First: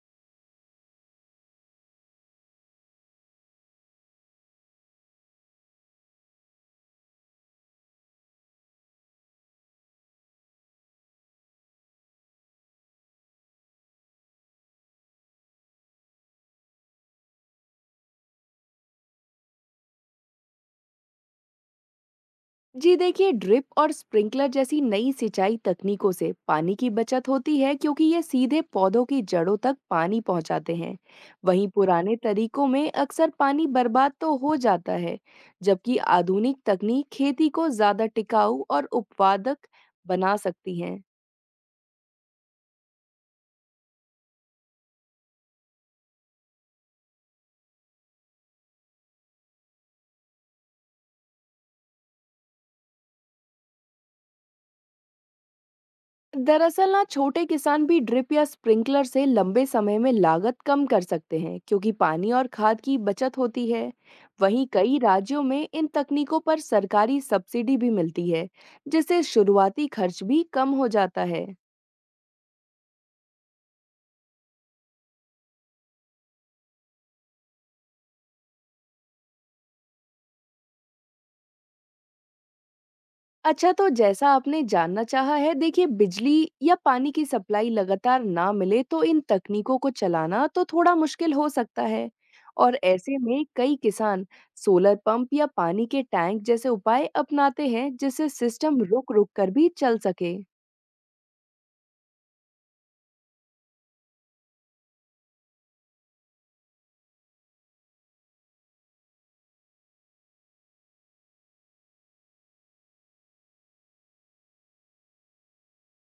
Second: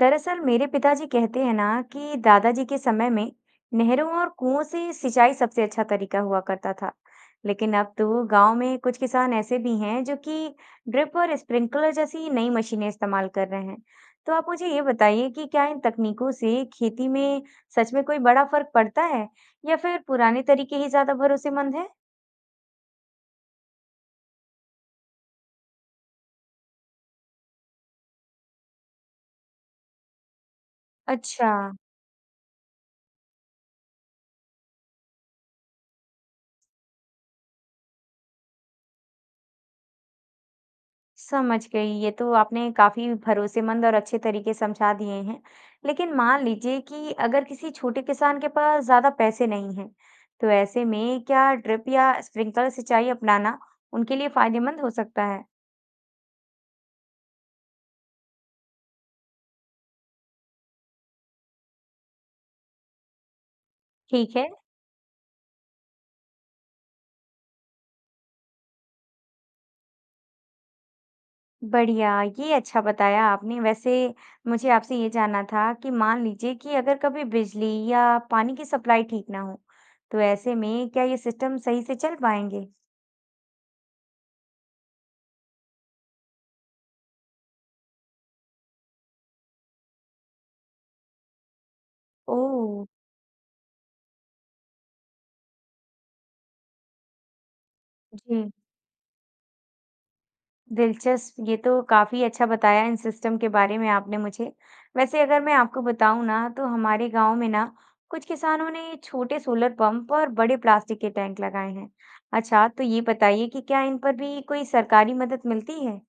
दरअसल मेरे पिताजी कहते हैं ना कि दादाजी के समय में नहरों और कुओं से सिंचाई सबसे अच्छा तरीका हुआ करता था। लेकिन अब तो गांव में कुछ किसान ऐसे भी हैं जो कि ड्रिप और स्प्रिंकलर जैसी नई मशीनें इस्तेमाल कर रहे हैं। तो आप मुझे ये बताइए कि क्या इन तकनीकों से खेती में सच में कोई बड़ा फर्क पड़ता है या फिर पुराने तरीके ही ज्यादा भरोसेमंद है। जी देखिए ड्रिप और स्प्रिंकलर जैसी नई सिंचाई तकनीकों से पानी की बचत होती है क्योंकि ये सीधे पौधों की जड़ों तक पानी पहुंचाते हैं। अच्छा, वहीं पुराने तरीकों में अक्सर पानी बर्बाद तो हो जाता है। जबकि आधुनिक तकनीक खेती को ज्यादा टिकाऊ और उत्पादक बना सकती है। समझ गई। ये तो आपने काफ़ी भरोसेमंद और अच्छे तरीके समझा दिए हैं। लेकिन मान लीजिए कि अगर किसी छोटे किसान के पास ज़्यादा पैसे नहीं हैं, तो ऐसे में क्या ड्रिप या स्प्रिंकलर सिंचाई अपनाना उनके लिए फायदेमंद हो सकता है? दरअसल ना, छोटे किसान भी ड्रिप या स्प्रिंकलर से लंबे समय में लागत कम कर सकते हैं, क्योंकि पानी और खाद की बचत होती है। ठीक है, वहीं कई राज्यों में इन तकनीकों पर सरकारी सब्सिडी भी मिलती है, जिससे शुरुआती खर्च भी कम हो जाता है। बढ़िया। ये अच्छा बताया आपने। वैसे मुझे आपसे ये जानना था कि मान लीजिए कि अगर कभी बिजली या पानी की सप्लाई ठीक ना हो, तो ऐसे में क्या ये सिस्टम सही से चल पाएंगे? अच्छा, तो जैसा आपने जानना चाहा है, देखिए बिजली या पानी की सप्लाई लगातार ना मिले तो इन तकनीकों को चलाना तो थोड़ा मुश्किल हो सकता है। और ओह! ऐसे में कई किसान सोलर पंप या पानी के टैंक जैसे उपाय अपनाते हैं, जिससे जी। सिस्टम रुक-रुक कर भी चल सके। दिलचस्प, ये तो काफ़ी अच्छा बताया इन सिस्टम के बारे में आपने मुझे। वैसे अगर मैं आपको बताऊँ ना, तो हमारे गाँव में ना कुछ किसानों ने छोटे सोलर पंप और बड़े प्लास्टिक के टैंक लगाए हैं। अच्छा, तो ये बताइए कि क्या इन पर भी कोई सरकारी मदद मिलती है?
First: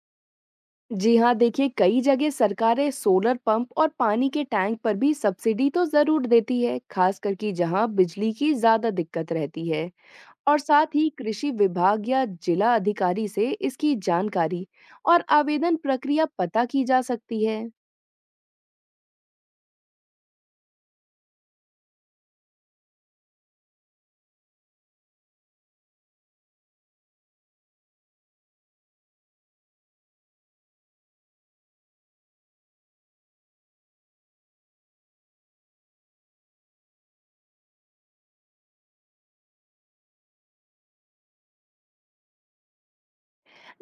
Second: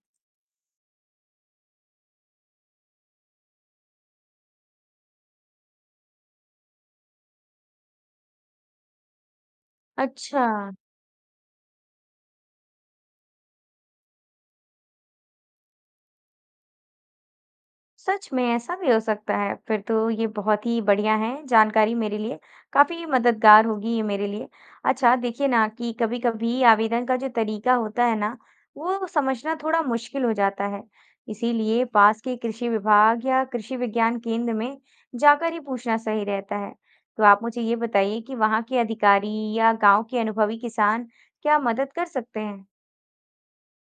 जी हाँ, देखिए कई जगह सरकारें सोलर पंप और पानी के टैंक पर भी सब्सिडी तो जरूर देती है, खास करके जहाँ बिजली की ज्यादा दिक्कत रहती है। अच्छा, और साथ ही कृषि विभाग या जिला अधिकारी से इसकी जानकारी और आवेदन प्रक्रिया पता की जा सकती है। सच में ऐसा भी हो सकता है। फिर तो ये बहुत ही बढ़िया है, जानकारी मेरे लिए काफ़ी मददगार होगी ये मेरे लिए। अच्छा, देखिए ना कि कभी-कभी आवेदन का जो तरीका होता है ना, वो समझना थोड़ा मुश्किल हो जाता है। इसीलिए पास के कृषि विभाग या कृषि विज्ञान केंद्र में जाकर ही पूछना सही रहता है। तो आप मुझे ये बताइए कि वहाँ के अधिकारी या गाँव के अनुभवी किसान क्या मदद कर सकते हैं?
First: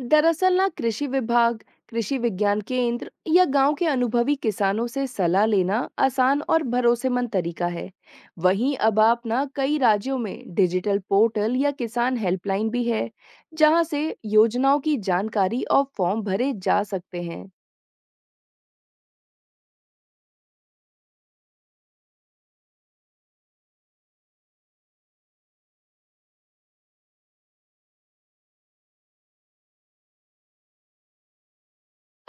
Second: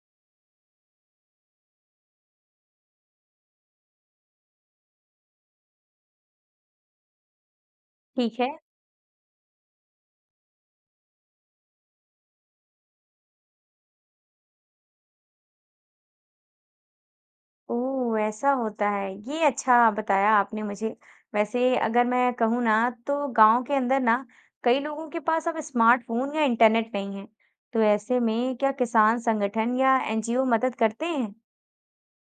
दरअसल ना, कृषि विभाग, कृषि विज्ञान केंद्र या गांव के अनुभवी किसानों से सलाह लेना आसान और भरोसेमंद तरीका है। ठीक है। वहीं अब आप ना, कई राज्यों में डिजिटल पोर्टल या किसान हेल्पलाइन भी है, जहां से योजनाओं की जानकारी और फॉर्म भरे जा सकते हैं। ओह! ऐसा होता है। ये अच्छा बताया आपने मुझे। वैसे अगर मैं कहूँ ना, तो गाँव के अंदर ना कई लोगों के पास अब स्मार्टफ़ोन या इंटरनेट नहीं है। तो ऐसे में क्या किसान संगठन या एनजीओ मदद करते हैं?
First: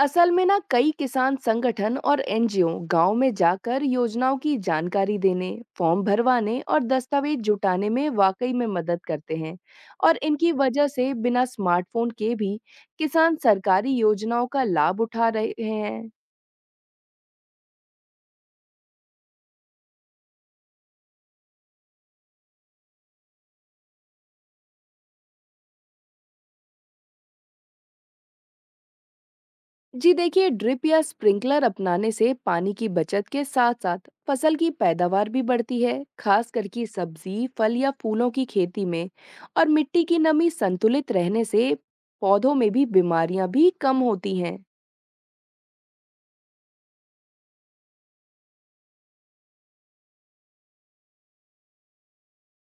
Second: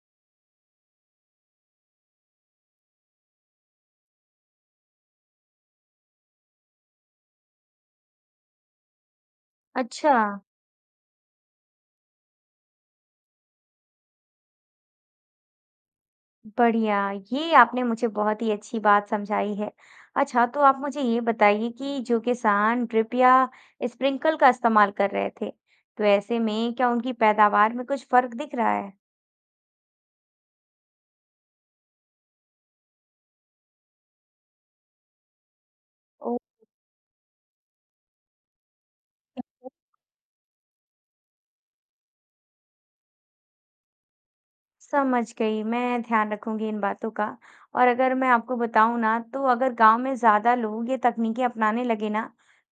असल में ना, कई किसान संगठन और एनजीओ गांव में जाकर योजनाओं की जानकारी देने, फॉर्म भरवाने और दस्तावेज जुटाने में वाकई में मदद करते हैं। अच्छा। और इनकी वजह से बिना स्मार्टफोन के भी किसान सरकारी योजनाओं का लाभ उठा रहे हैं। बढ़िया, ये आपने मुझे बहुत ही अच्छी बात समझाई है। अच्छा, तो आप मुझे ये बताइए कि जो किसान ड्रिप या स्प्रिंकल का इस्तेमाल कर रहे थे, तो ऐसे में क्या उनकी पैदावार में कुछ फ़र्क दिख रहा है? जी देखिए ड्रिप या स्प्रिंकलर अपनाने से पानी की बचत के साथ साथ फसल की पैदावार भी बढ़ती है, ओह! खास करके सब्जी फल या फूलों की खेती में। और मिट्टी की नमी संतुलित रहने से पौधों में भी बीमारियां भी कम होती हैं। समझ गई, मैं ध्यान रखूँगी इन बातों का। और अगर मैं आपको बताऊँ ना, तो अगर गाँव में ज़्यादा लोग ये तकनीकें अपनाने लगे ना,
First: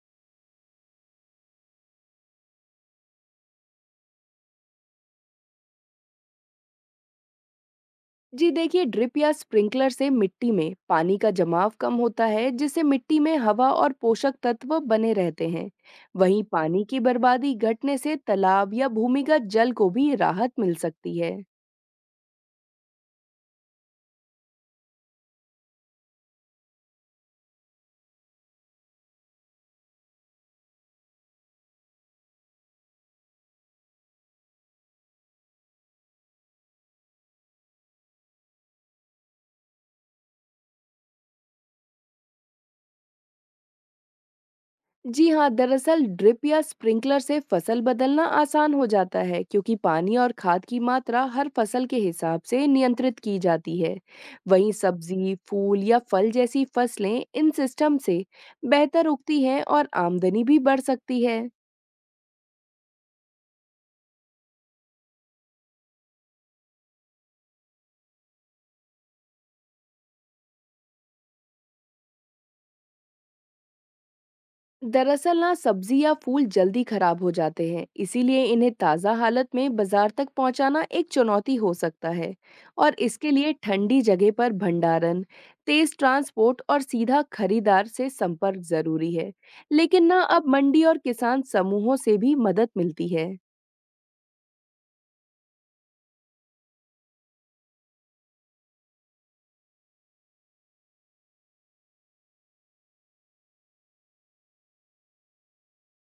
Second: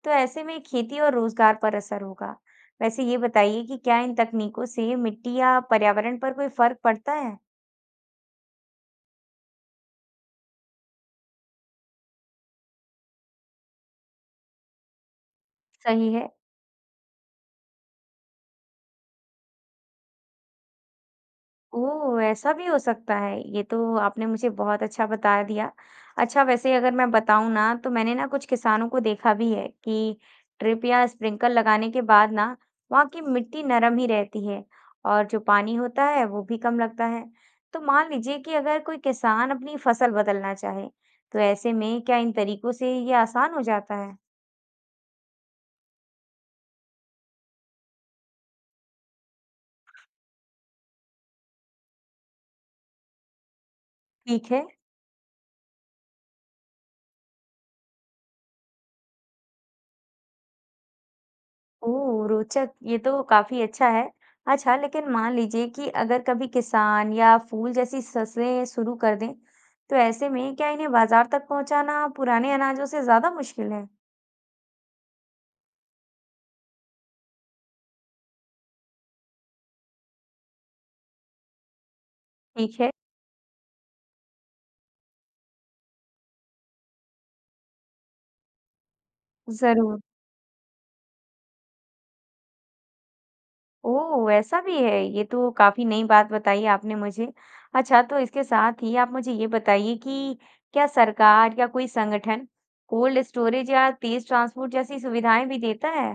तो ऐसे में खेती और रोज़गार पर असर होगा। वैसे ये बताइए कि क्या इन तकनीकों से मिट्टी या पर्यावरण पर कोई फ़र्क पड़ता है? जी देखिए ड्रिप या स्प्रिंकलर से मिट्टी में पानी का जमाव कम होता है, जिससे मिट्टी में हवा और पोषक तत्व बने रहते हैं। सही है। वहीं पानी की बर्बादी घटने से तालाब या भूमिगत जल को भी राहत मिल सकती है। ओह! ऐसा भी हो सकता है, ये तो आपने मुझे बहुत अच्छा बता दिया। अच्छा, वैसे अगर मैं बताऊँ ना, तो मैंने ना कुछ किसानों को देखा भी है कि ड्रिप या स्प्रिंकल लगाने के बाद ना वहाँ की मिट्टी नरम ही रहती है और जो पानी होता है वो भी कम लगता है। तो मान लीजिए कि अगर कोई किसान अपनी फसल बदलना चाहे, तो ऐसे में क्या इन तरीकों से ये आसान हो जाता है? जी हाँ, दरअसल ड्रिप या स्प्रिंकलर से फसल बदलना आसान हो जाता है, क्योंकि पानी और खाद की मात्रा हर फसल के हिसाब से नियंत्रित की जाती है। ठीक है। वहीं सब्जी, फूल या फल जैसी फसलें इन सिस्टम से बेहतर उगती हैं और आमदनी भी बढ़ सकती है। ओह! रोचक, ये तो काफ़ी अच्छा है। अच्छा, लेकिन मान लीजिए कि अगर कभी किसान या फूल जैसी फसलें शुरू कर दें, तो ऐसे में क्या इन्हें बाज़ार तक पहुंचाना पुराने अनाजों से ज़्यादा मुश्किल है? दरअसल ना, सब्जी या फूल जल्दी खराब हो जाते हैं, इसीलिए इन्हें ताज़ा हालत में बाजार तक पहुंचाना एक चुनौती हो सकता है। ठीक है। और इसके लिए ठंडी जगह पर भंडारण, तेज ट्रांसपोर्ट और सीधा खरीदार से संपर्क जरूरी है। ज़रूर। लेकिन ना, अब मंडी और किसान समूहों से भी मदद मिलती है। ओह! ऐसा भी है, ये तो काफ़ी नई बात बताई आपने मुझे। अच्छा, तो इसके साथ ही आप मुझे ये बताइए कि क्या सरकार या कोई संगठन कोल्ड स्टोरेज या तेज़ ट्रांसपोर्ट जैसी सुविधाएं भी देता है?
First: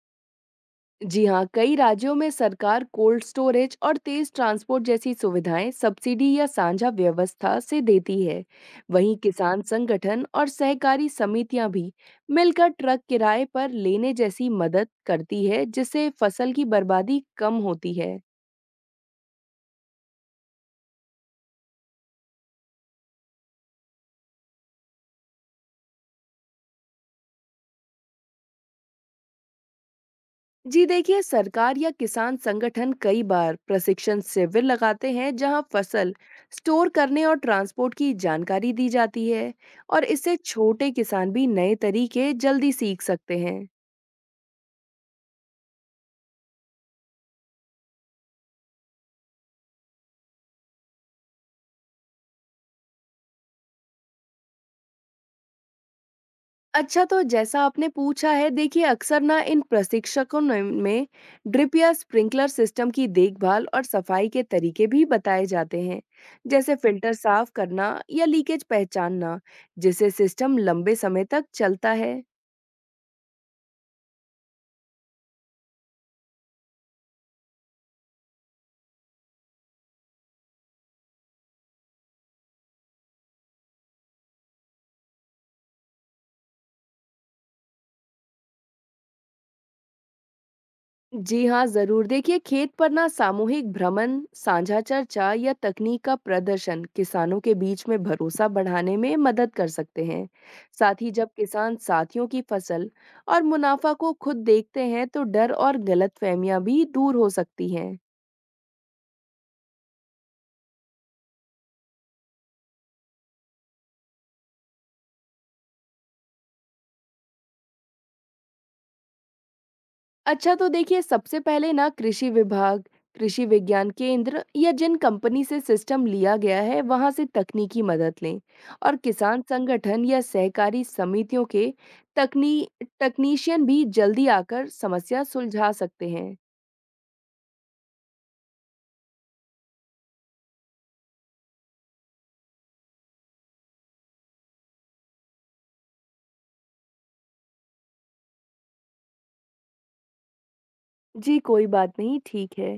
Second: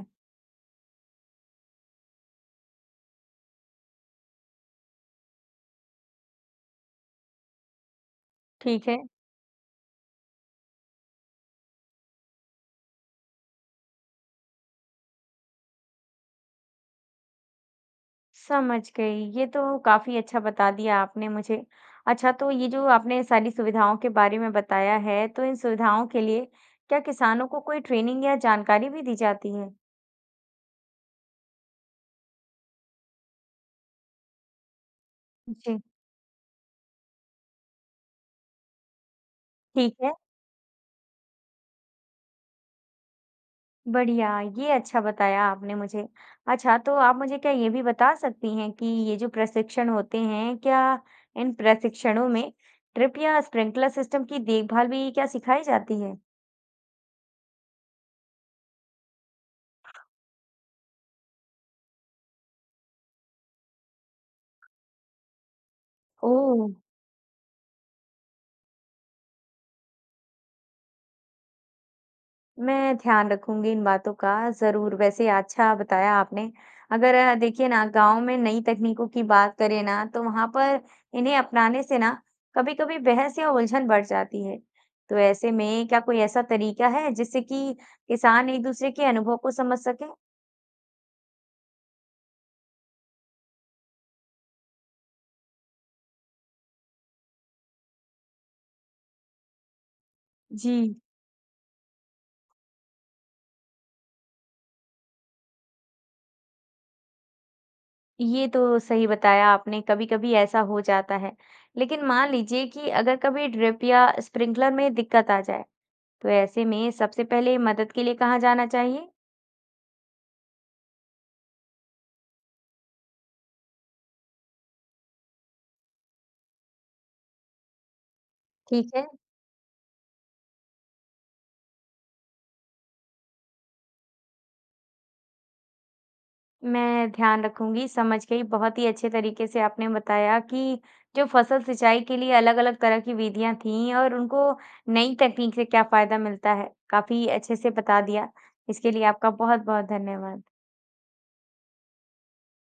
जी हाँ, कई राज्यों में सरकार कोल्ड स्टोरेज और तेज ट्रांसपोर्ट जैसी सुविधाएं सब्सिडी या साझा व्यवस्था से देती है। ठीक है। वहीं किसान संगठन और सहकारी समितियां भी मिलकर ट्रक किराए पर लेने जैसी मदद करती है, जिससे फसल की बर्बादी कम होती है। समझ गई। ये तो काफ़ी अच्छा बता दिया आपने मुझे। अच्छा, तो ये जो आपने सारी सुविधाओं के बारे में बताया है, तो इन सुविधाओं के लिए क्या किसानों को कोई ट्रेनिंग या जानकारी भी दी जाती है? जी देखिए सरकार या किसान संगठन कई बार प्रशिक्षण शिविर लगाते हैं, जहां जी। फसल स्टोर करने और ट्रांसपोर्ट की जानकारी दी जाती है। ठीक और है, इससे छोटे किसान भी नए तरीके जल्दी सीख सकते हैं। बढ़िया, ये अच्छा बताया आपने मुझे। अच्छा, तो आप मुझे क्या ये भी बता सकती हैं कि ये जो प्रशिक्षण होते हैं, क्या इन प्रशिक्षणों में ड्रिप या स्प्रिंकलर सिस्टम की देखभाल भी क्या सिखाई जाती है? अच्छा, तो जैसा आपने पूछा है, देखिए अक्सर ना में ड्रिप या स्प्रिंकलर सिस्टम की देखभाल और सफाई के तरीके भी बताए जाते हैं, ओह! जैसे फिल्टर साफ करना या लीकेज पहचानना, जिसे सिस्टम लंबे समय तक चलता है। मैं ध्यान रखूंगी इन बातों का जरूर। वैसे अच्छा बताया आपने। अगर अ, देखिए ना, गांव में नई तकनीकों की बात करें ना, तो वहां पर इन्हें अपनाने से ना कभी-कभी बहस या उलझन बढ़ जाती है। तो ऐसे में क्या कोई ऐसा तरीका है जिससे कि किसान एक दूसरे के अनुभव को समझ सके? जी हाँ, ज़रूर। देखिए, खेत पर ना, सामूहिक भ्रमण, साझा चर्चा या तकनीक का प्रदर्शन किसानों के बीच में भरोसा बढ़ाने में मदद कर सकते हैं। जी। साथ ही जब किसान साथियों की फसल और मुनाफा को खुद देखते हैं, तो डर और गलतफहमियां भी दूर हो सकती हैं। ये तो सही बताया आपने, कभी-कभी ऐसा हो जाता है। लेकिन मान लीजिए कि अगर कभी ड्रिप या स्प्रिंकलर में दिक्कत आ जाए, तो ऐसे में सबसे पहले मदद के लिए कहाँ जाना चाहिए? अच्छा, तो देखिए सबसे पहले ना, कृषि विभाग, कृषि विज्ञान केंद्र या जिन कंपनी से सिस्टम लिया गया है वहां से तकनीकी मदद लें। ठीक और है। किसान संगठन या सहकारी समितियों के तकनी तकनीशियन भी जल्दी आकर समस्या सुलझा सकते हैं। मैं ध्यान रखूंगी, समझ गई। बहुत ही अच्छे तरीके से आपने बताया कि जो फसल सिंचाई के लिए अलग-अलग तरह की विधियां थीं और उनको नई तकनीक से क्या फायदा मिलता है। काफी अच्छे से बता दिया। इसके लिए आपका बहुत-बहुत धन्यवाद। जी कोई बात नहीं, ठीक है।